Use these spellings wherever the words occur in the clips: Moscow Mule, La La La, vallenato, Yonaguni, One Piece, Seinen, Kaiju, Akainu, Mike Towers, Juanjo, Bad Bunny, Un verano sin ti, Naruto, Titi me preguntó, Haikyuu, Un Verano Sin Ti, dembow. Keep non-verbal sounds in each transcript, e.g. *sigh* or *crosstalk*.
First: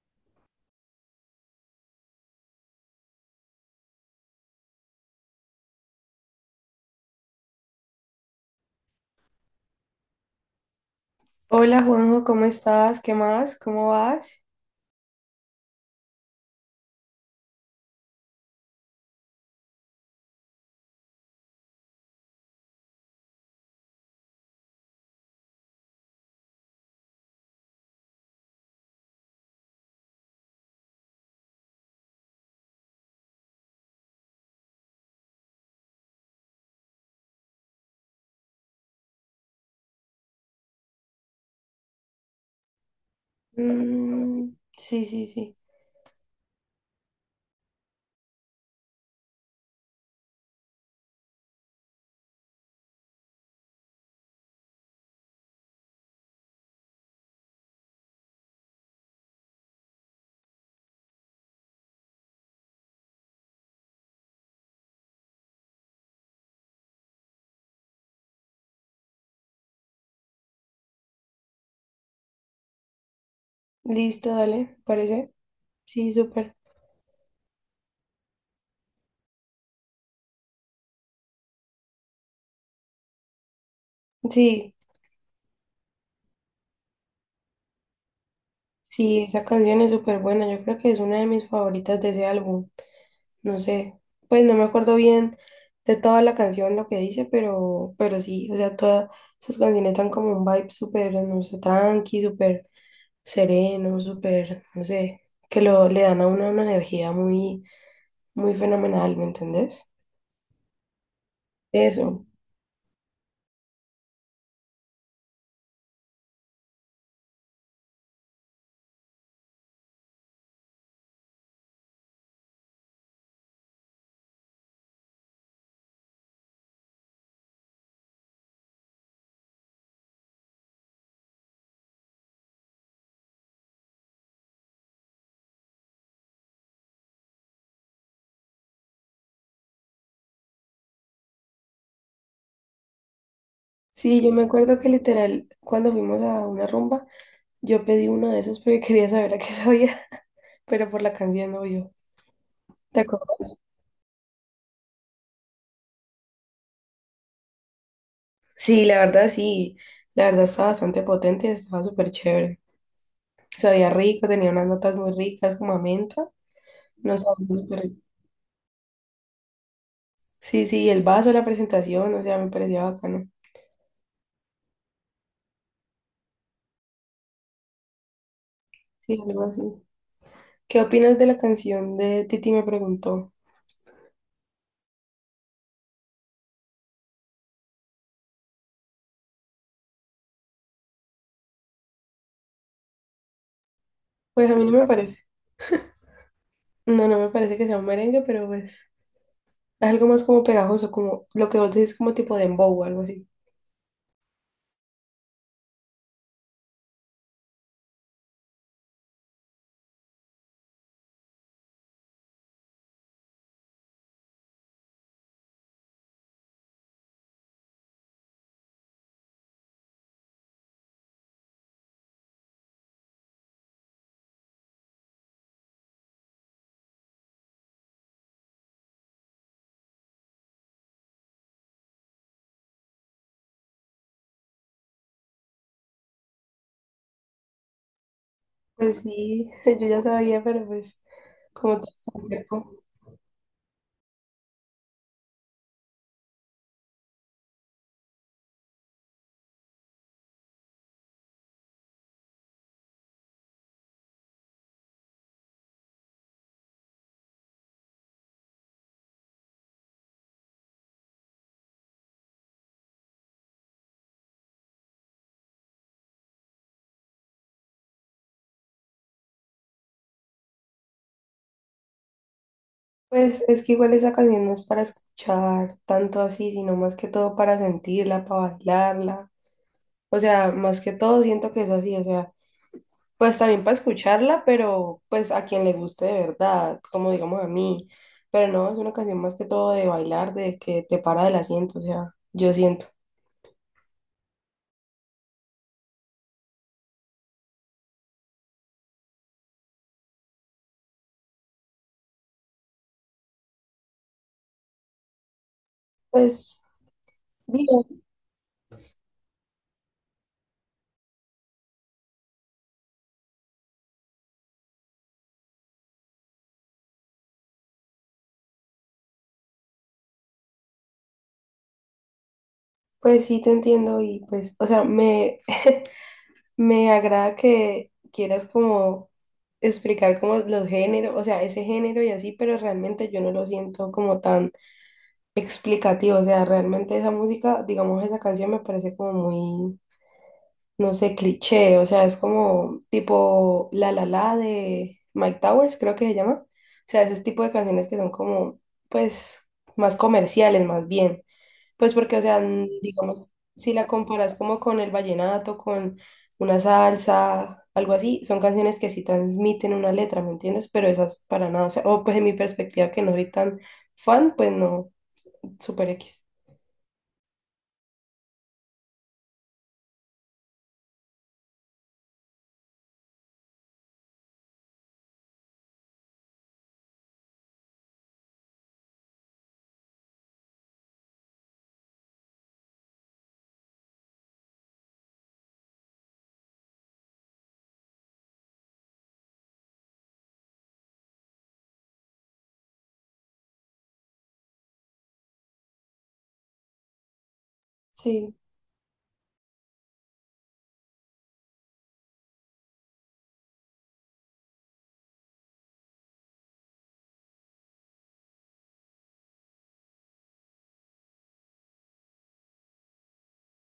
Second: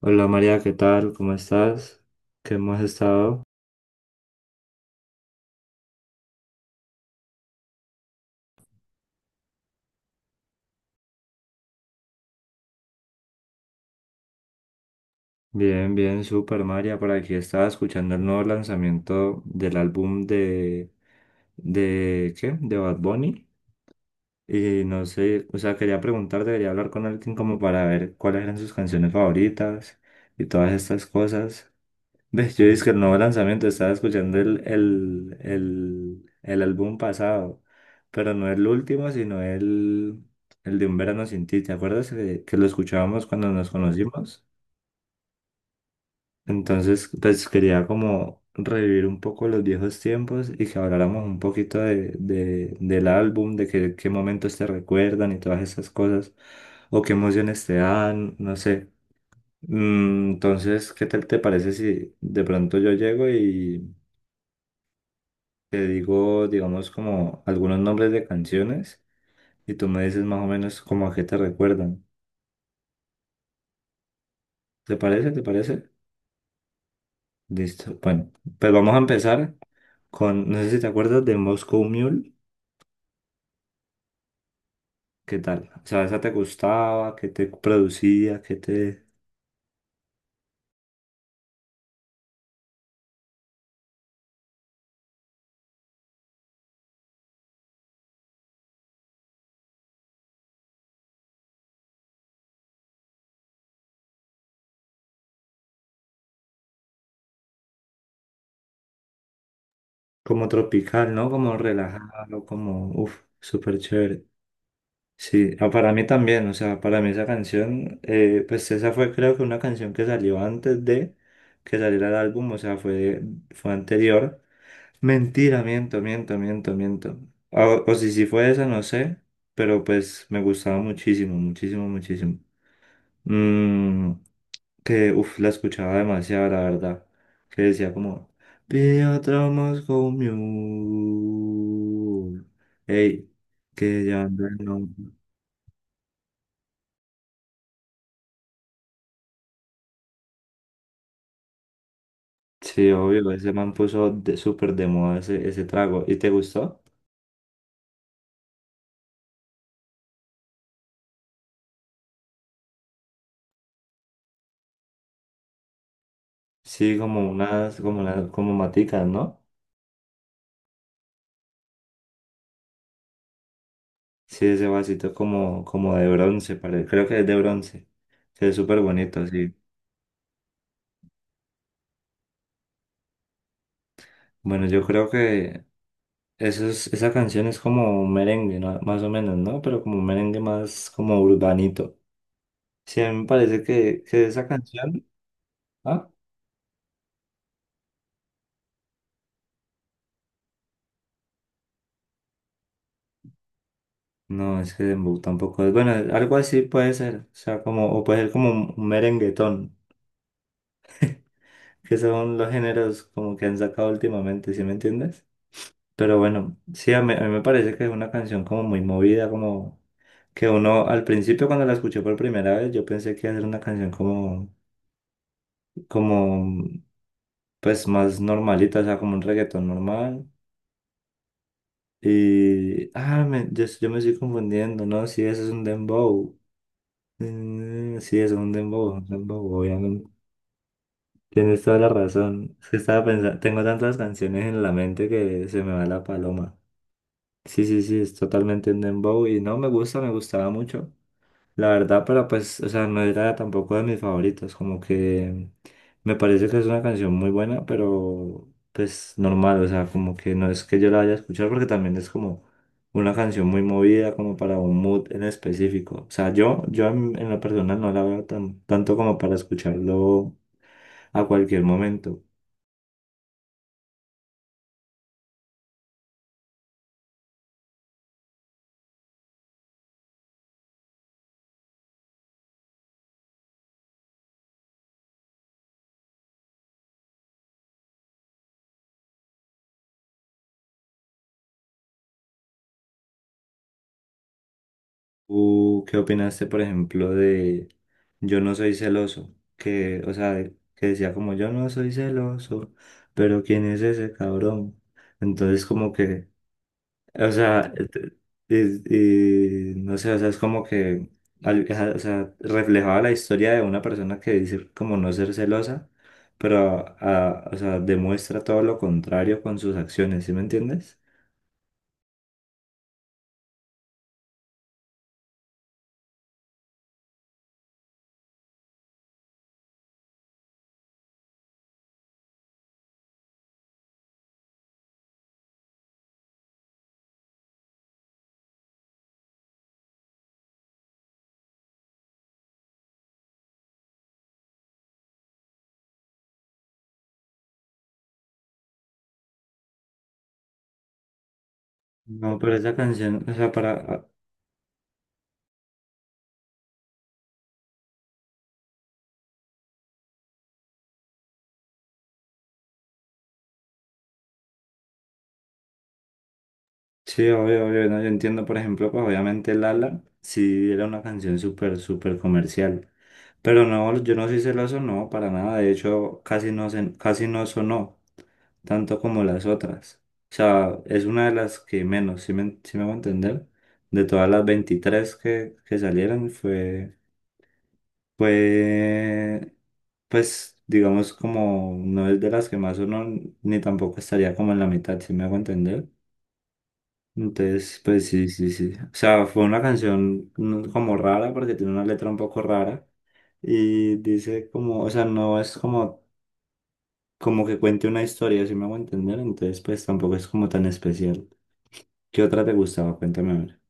Hola María, ¿qué tal? ¿Cómo estás? ¿Qué has estado? Hola Juanjo, ¿cómo estás? ¿Qué más? ¿Cómo vas? Bien, bien, súper María. Por aquí estaba escuchando el nuevo lanzamiento del álbum de, ¿qué? De Bad Bunny. Y no sé, o sea, quería preguntar, debería hablar con alguien como para ver cuáles eran sus canciones favoritas y todas estas cosas. Ve, yo dije que el nuevo lanzamiento, estaba escuchando el álbum pasado, pero no el último, sino el de Un Verano Sin Ti. ¿Te acuerdas que lo escuchábamos cuando nos conocimos? Mm, sí, sí, sí. Entonces, pues quería como revivir un poco los viejos tiempos y que habláramos un poquito del álbum, qué momentos te recuerdan y todas esas cosas, o qué emociones te dan, no sé. Entonces, ¿qué tal te parece si de pronto yo llego y... te digo, digamos, como algunos nombres de canciones y tú me dices más o menos como a qué te recuerdan? Listo, dale, ¿Te parece? parece. ¿Te parece? Sí, súper. Listo. Bueno, pues vamos a empezar con, no sé si te acuerdas de Moscow Mule. Sí, ¿Qué tal? O sea, ¿esa te gustaba? ¿Qué te producía? ¿Qué te... sí, esa canción es súper buena. Yo creo que es una de mis favoritas de ese álbum. No sé, pues no me acuerdo bien de toda la canción, lo que dice, pero sí, o sea, todas esas canciones dan como un vibe súper, no sé, tranqui, súper sereno, súper, no sé, que lo, le dan a uno una energía muy fenomenal, ¿me entendés? como tropical, ¿no? Como Eso. relajado, como, uff, súper chévere. Sí, ah, para mí también, o sea, para mí esa canción, pues esa fue creo que una canción que salió antes de que saliera el álbum, o sea, fue anterior. Mentira, miento, miento, miento, miento. Ah, o si fue esa, no sé, pero pues me gustaba muchísimo, muchísimo, muchísimo. Mm, que, uff, la escuchaba demasiado, la verdad. Que decía como, pide otro Moscow Mule. Ey, que Sí, yo me llevando el acuerdo que nombre. literal, cuando fuimos a una rumba, yo pedí uno de esos porque *laughs* quería saber a qué sabía, *laughs* pero por la canción no yo. Sí, ¿Te obvio, ese acuerdas? man puso de, súper de moda ese trago. ¿Y te gustó? Sí. La verdad estaba bastante potente, estaba súper chévere. Sabía rico, tenía unas notas muy ricas como a menta. Sí, No como estaba unas, súper. como, como maticas, ¿no? Sí, sí, el vaso, la presentación, o sea, me parecía bacano. Sí, ese vasito como, de bronce, parece. Creo que es de bronce. Se ve súper Sí, bonito, algo sí. así. ¿Qué opinas de la canción de Titi me Preguntó? Bueno, yo creo que esa canción es como un merengue, ¿no? Más o menos, ¿no? Pero como un merengue más como urbanito. Sí, a mí me parece que Pues esa a mí no me canción... parece. ¿Ah? No, no me parece que sea un merengue, pero pues algo más como pegajoso, como lo que vos decís, como tipo dembow o algo así. No, es que dembow tampoco es... Bueno, algo así puede ser. O sea, como... o puede ser como un merenguetón, que son los géneros como que han sacado últimamente, ¿sí me entiendes? Pero bueno, sí, a mí me parece que es una canción como muy movida, como... que uno al principio cuando la escuché por primera vez yo pensé que iba a ser una canción como pues más normalita, o sea, como un reggaetón normal. Y yo me estoy confundiendo, ¿no? Sí, eso es un dembow. Mm, sí, eso es Pues un sí, dembow, *laughs* yo ya obviamente. sabía, pero pues Tienes como toda todo la está razón. Es cerco. que estaba pensando, tengo tantas canciones en la mente que se me va la paloma. Sí, sí, sí, es totalmente un dembow y no, me gusta, me gustaba mucho. La verdad, pero pues, o sea, no era tampoco de mis favoritos, como que me parece que es una canción muy buena, pero pues normal, o sea, como que no es que yo la vaya a escuchar porque también es como una canción muy movida, como para un mood en específico. O sea, yo en lo personal no la veo tan, tanto como para escucharlo a cualquier momento. Pues es que igual esa canción no es para escuchar tanto así, sino más que todo para sentirla, para bailarla. O sea, más que todo siento que es así, o sea, pues también para escucharla, pero pues a quien le guste de verdad, como digamos a mí. Pero no, es una canción más que todo de bailar, de que te para del asiento, o sea, yo siento. ¿Tú qué opinaste, por ejemplo, de yo no soy celoso? Que, o sea, que decía como yo no soy celoso, pero ¿quién es ese cabrón? Entonces como que, Pues, o bien. sea, y no sé, o sea, es como que, al- o sea, reflejaba la historia de una persona que dice como no ser celosa, pero, o sea, demuestra todo lo contrario con sus acciones, ¿sí me entiendes? Pues sí, te entiendo y pues, o sea, me agrada que quieras como explicar como los géneros, o sea, ese género y así, pero realmente yo no lo siento como tan explicativo, o sea, realmente esa música, digamos, esa canción me parece como muy, no sé, cliché, o sea, es como tipo La La La de Mike Towers, creo que se llama, o sea, ese tipo de canciones que son como, pues, más comerciales, más bien. Pues porque, o No, sea, pero esa canción, digamos, o sea, si la para, comparas como con el vallenato, con una salsa, algo así, son canciones que sí transmiten una letra, ¿me entiendes? Pero esas para nada, o sea, o pues en mi perspectiva que no soy tan fan, pues no, super X. sí, obvio, obvio, no, yo entiendo, por ejemplo, pues obviamente Lala sí era una canción súper, súper comercial, pero no, yo no soy celoso, no, para nada, de hecho casi no, casi no sonó tanto como las otras, o sea, es una de las que menos, si me, sí me voy a entender, de todas las 23 que salieron fue, pues digamos como no es de las que más sonó, ni tampoco estaría como en la mitad, si me hago entender. Entonces, pues sí, Sí, sí, sí. O sea, fue una canción como rara porque tiene una letra un poco rara y dice como, o sea, no es como que cuente una historia, si me hago entender, entonces pues tampoco es como tan especial. ¿Qué otra te gustaba? Cuéntame a ver.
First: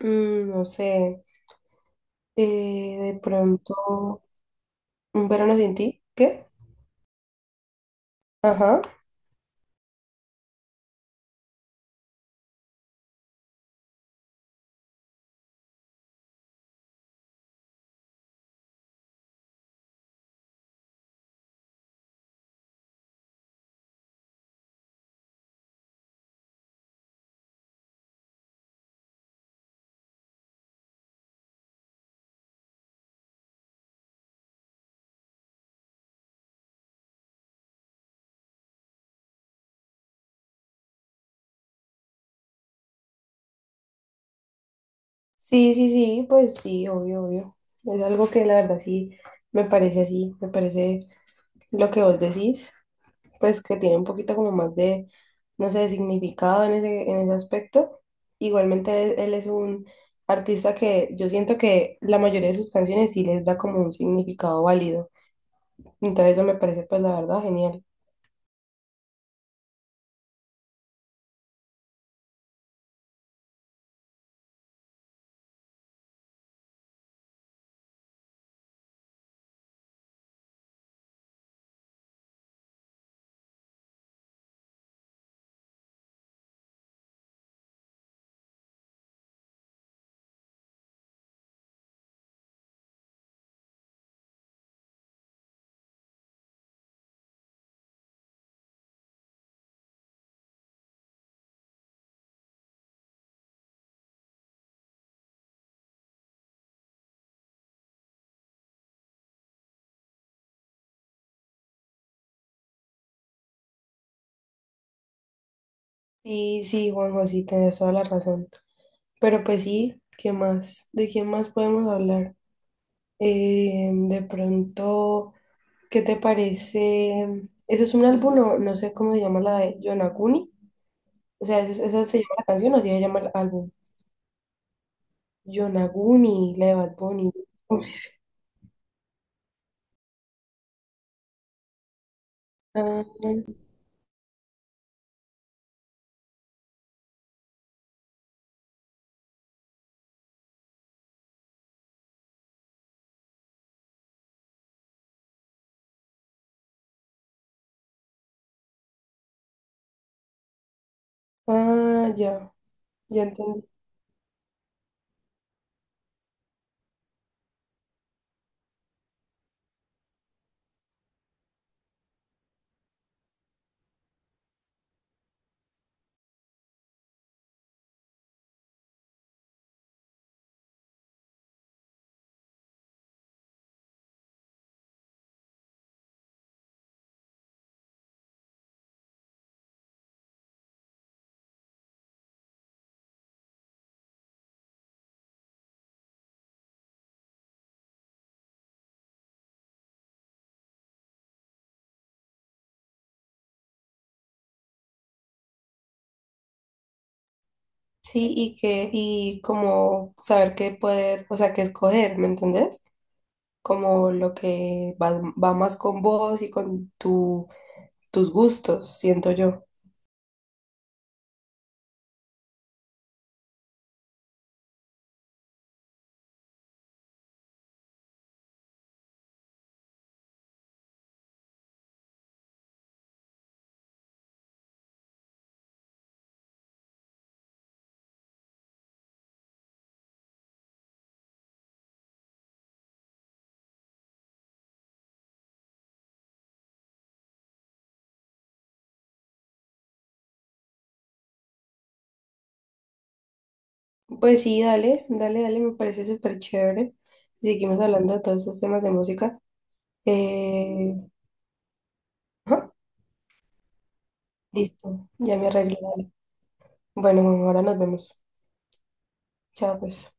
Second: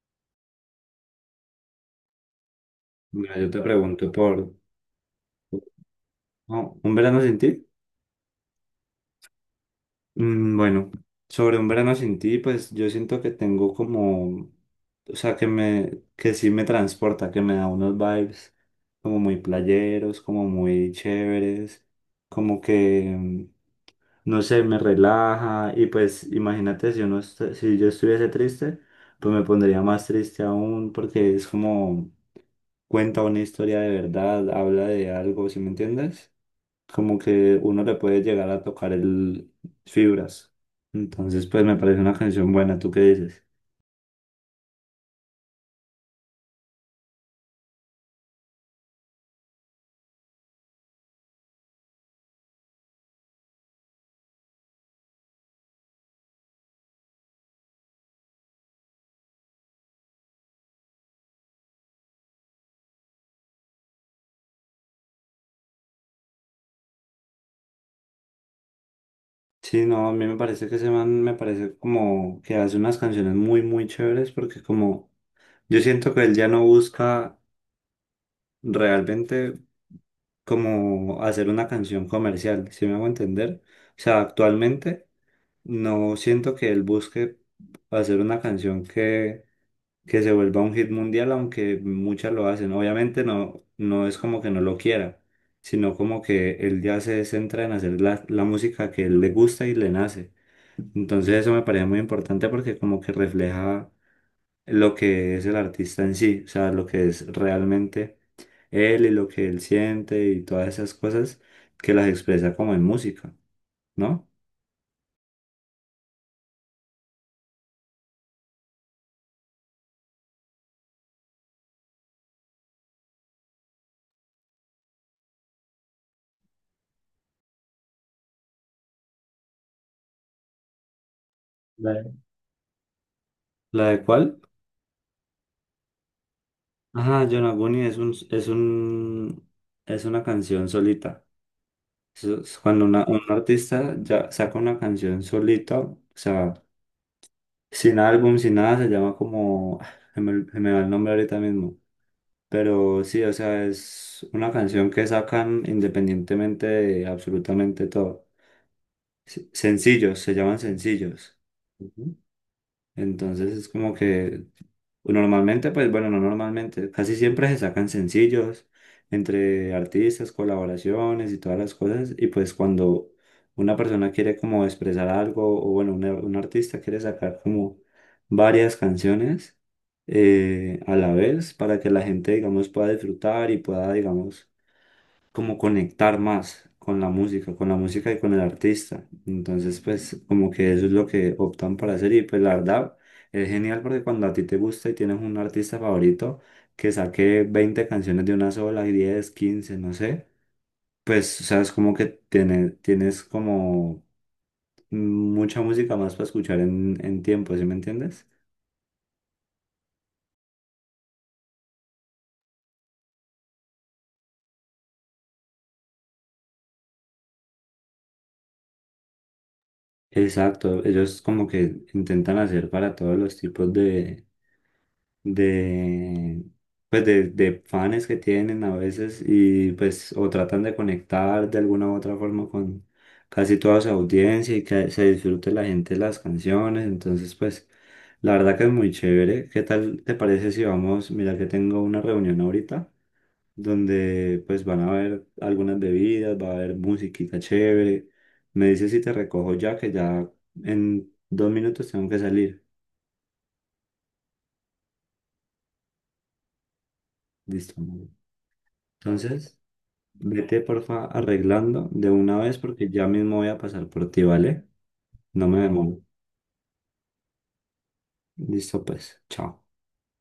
no sé, de Mira, yo te pronto, pregunto por... un verano sin ti, ¿qué? Oh, ¿Un verano sin ti? Ajá. Bueno, sobre un verano sin ti, pues yo siento que tengo como, o sea, que me, que sí me transporta, que me da unos vibes como muy playeros, como muy chéveres, como que, no sé, me relaja y pues imagínate si yo estuviese triste, pues me pondría más triste aún porque es como cuenta una historia de verdad, habla de algo, ¿sí me entiendes? Como que uno le puede llegar a tocar el fibras. Entonces, pues me parece una canción buena, ¿tú qué dices? Sí, sí, sí, pues sí, obvio, obvio. Es algo que la verdad sí me parece así, me parece lo que vos decís. Pues que tiene un poquito como más de, no sé, de significado en ese aspecto. Igualmente él es un artista que yo siento que la mayoría de sus canciones sí les da como un significado válido. Entonces eso me parece pues la verdad genial. Sí, no, a mí me parece que ese man me parece como que hace unas canciones muy, muy chéveres porque como yo siento que él ya no busca realmente como hacer una canción comercial, ¿si me hago entender? O sea, actualmente no siento que él busque hacer una canción que se vuelva un hit mundial, aunque muchas lo hacen. Obviamente no, no es como que no lo quiera, sino como que él ya se centra en hacer la música que él le gusta y le nace. Entonces eso me parece muy importante porque como que refleja lo que es el artista en sí, o sea, lo que es realmente él y lo que él siente y todas esas cosas que las expresa como en música, ¿no? Sí, sí, Juanjo, sí, tienes toda la razón. Pero pues sí, ¿qué más? ¿De quién más podemos hablar? De pronto, ¿qué te parece? ¿Eso es un álbum? No, no sé cómo se llama la de Yonaguni. O sea, ¿esa esa Vale. se llama la canción o así se llama el álbum? ¿La de cuál? Yonaguni, la de Bad Ajá, Bunny. Yonaguni es una canción solita. Eso es cuando Ah, un artista ya saca una canción solita, o sea, sin álbum, sin nada, se llama como, se me va el nombre ahorita mismo, pero sí, o sea, es una canción que sacan independientemente de absolutamente todo. Sencillos, se llaman sencillos. ah, Ujú. ya, ya Entonces es entendí. como que pues, normalmente, pues bueno, no normalmente, casi siempre se sacan sencillos entre artistas, colaboraciones y todas las cosas. Y pues cuando una persona quiere como expresar algo, o bueno, un artista quiere sacar como varias canciones a la vez para que la gente, digamos, pueda disfrutar y pueda, digamos, como conectar más con la música y con el artista. Entonces, pues como que eso es lo que optan para hacer y pues la verdad es genial porque cuando a ti te gusta y tienes un artista favorito que saque 20 canciones de una sola, 10 15 no sé, pues o sea, es como que tienes como mucha música más para escuchar en, tiempo, ¿sí me entiendes? Sí, y que, y como saber qué poder, o sea, qué escoger, ¿me entendés? Como lo que va, va más con vos y con tu, tus gustos, siento yo. Exacto, ellos como que intentan hacer para todos los tipos de, pues de fans que tienen a veces y pues o tratan de conectar de alguna u otra forma con casi toda su audiencia y que se disfrute la gente las canciones. Entonces, pues la verdad que es muy chévere. ¿Qué tal te parece si vamos? Mira que tengo una reunión ahorita donde pues van a haber algunas bebidas, va a haber musiquita chévere. Me dices si te recojo ya, que ya en 2 minutos tengo que salir. Pues sí, dale, dale, dale, me parece súper chévere. Listo, Seguimos amor. hablando de todos esos temas de música. Entonces... vete, Eh, porfa, arreglando de una vez ajá, porque ya mismo voy a pasar por ti, ¿vale? listo, ya No me me arreglo. demoro. Dale. Bueno, ahora nos vemos. Listo, pues. Chao. Chao, pues.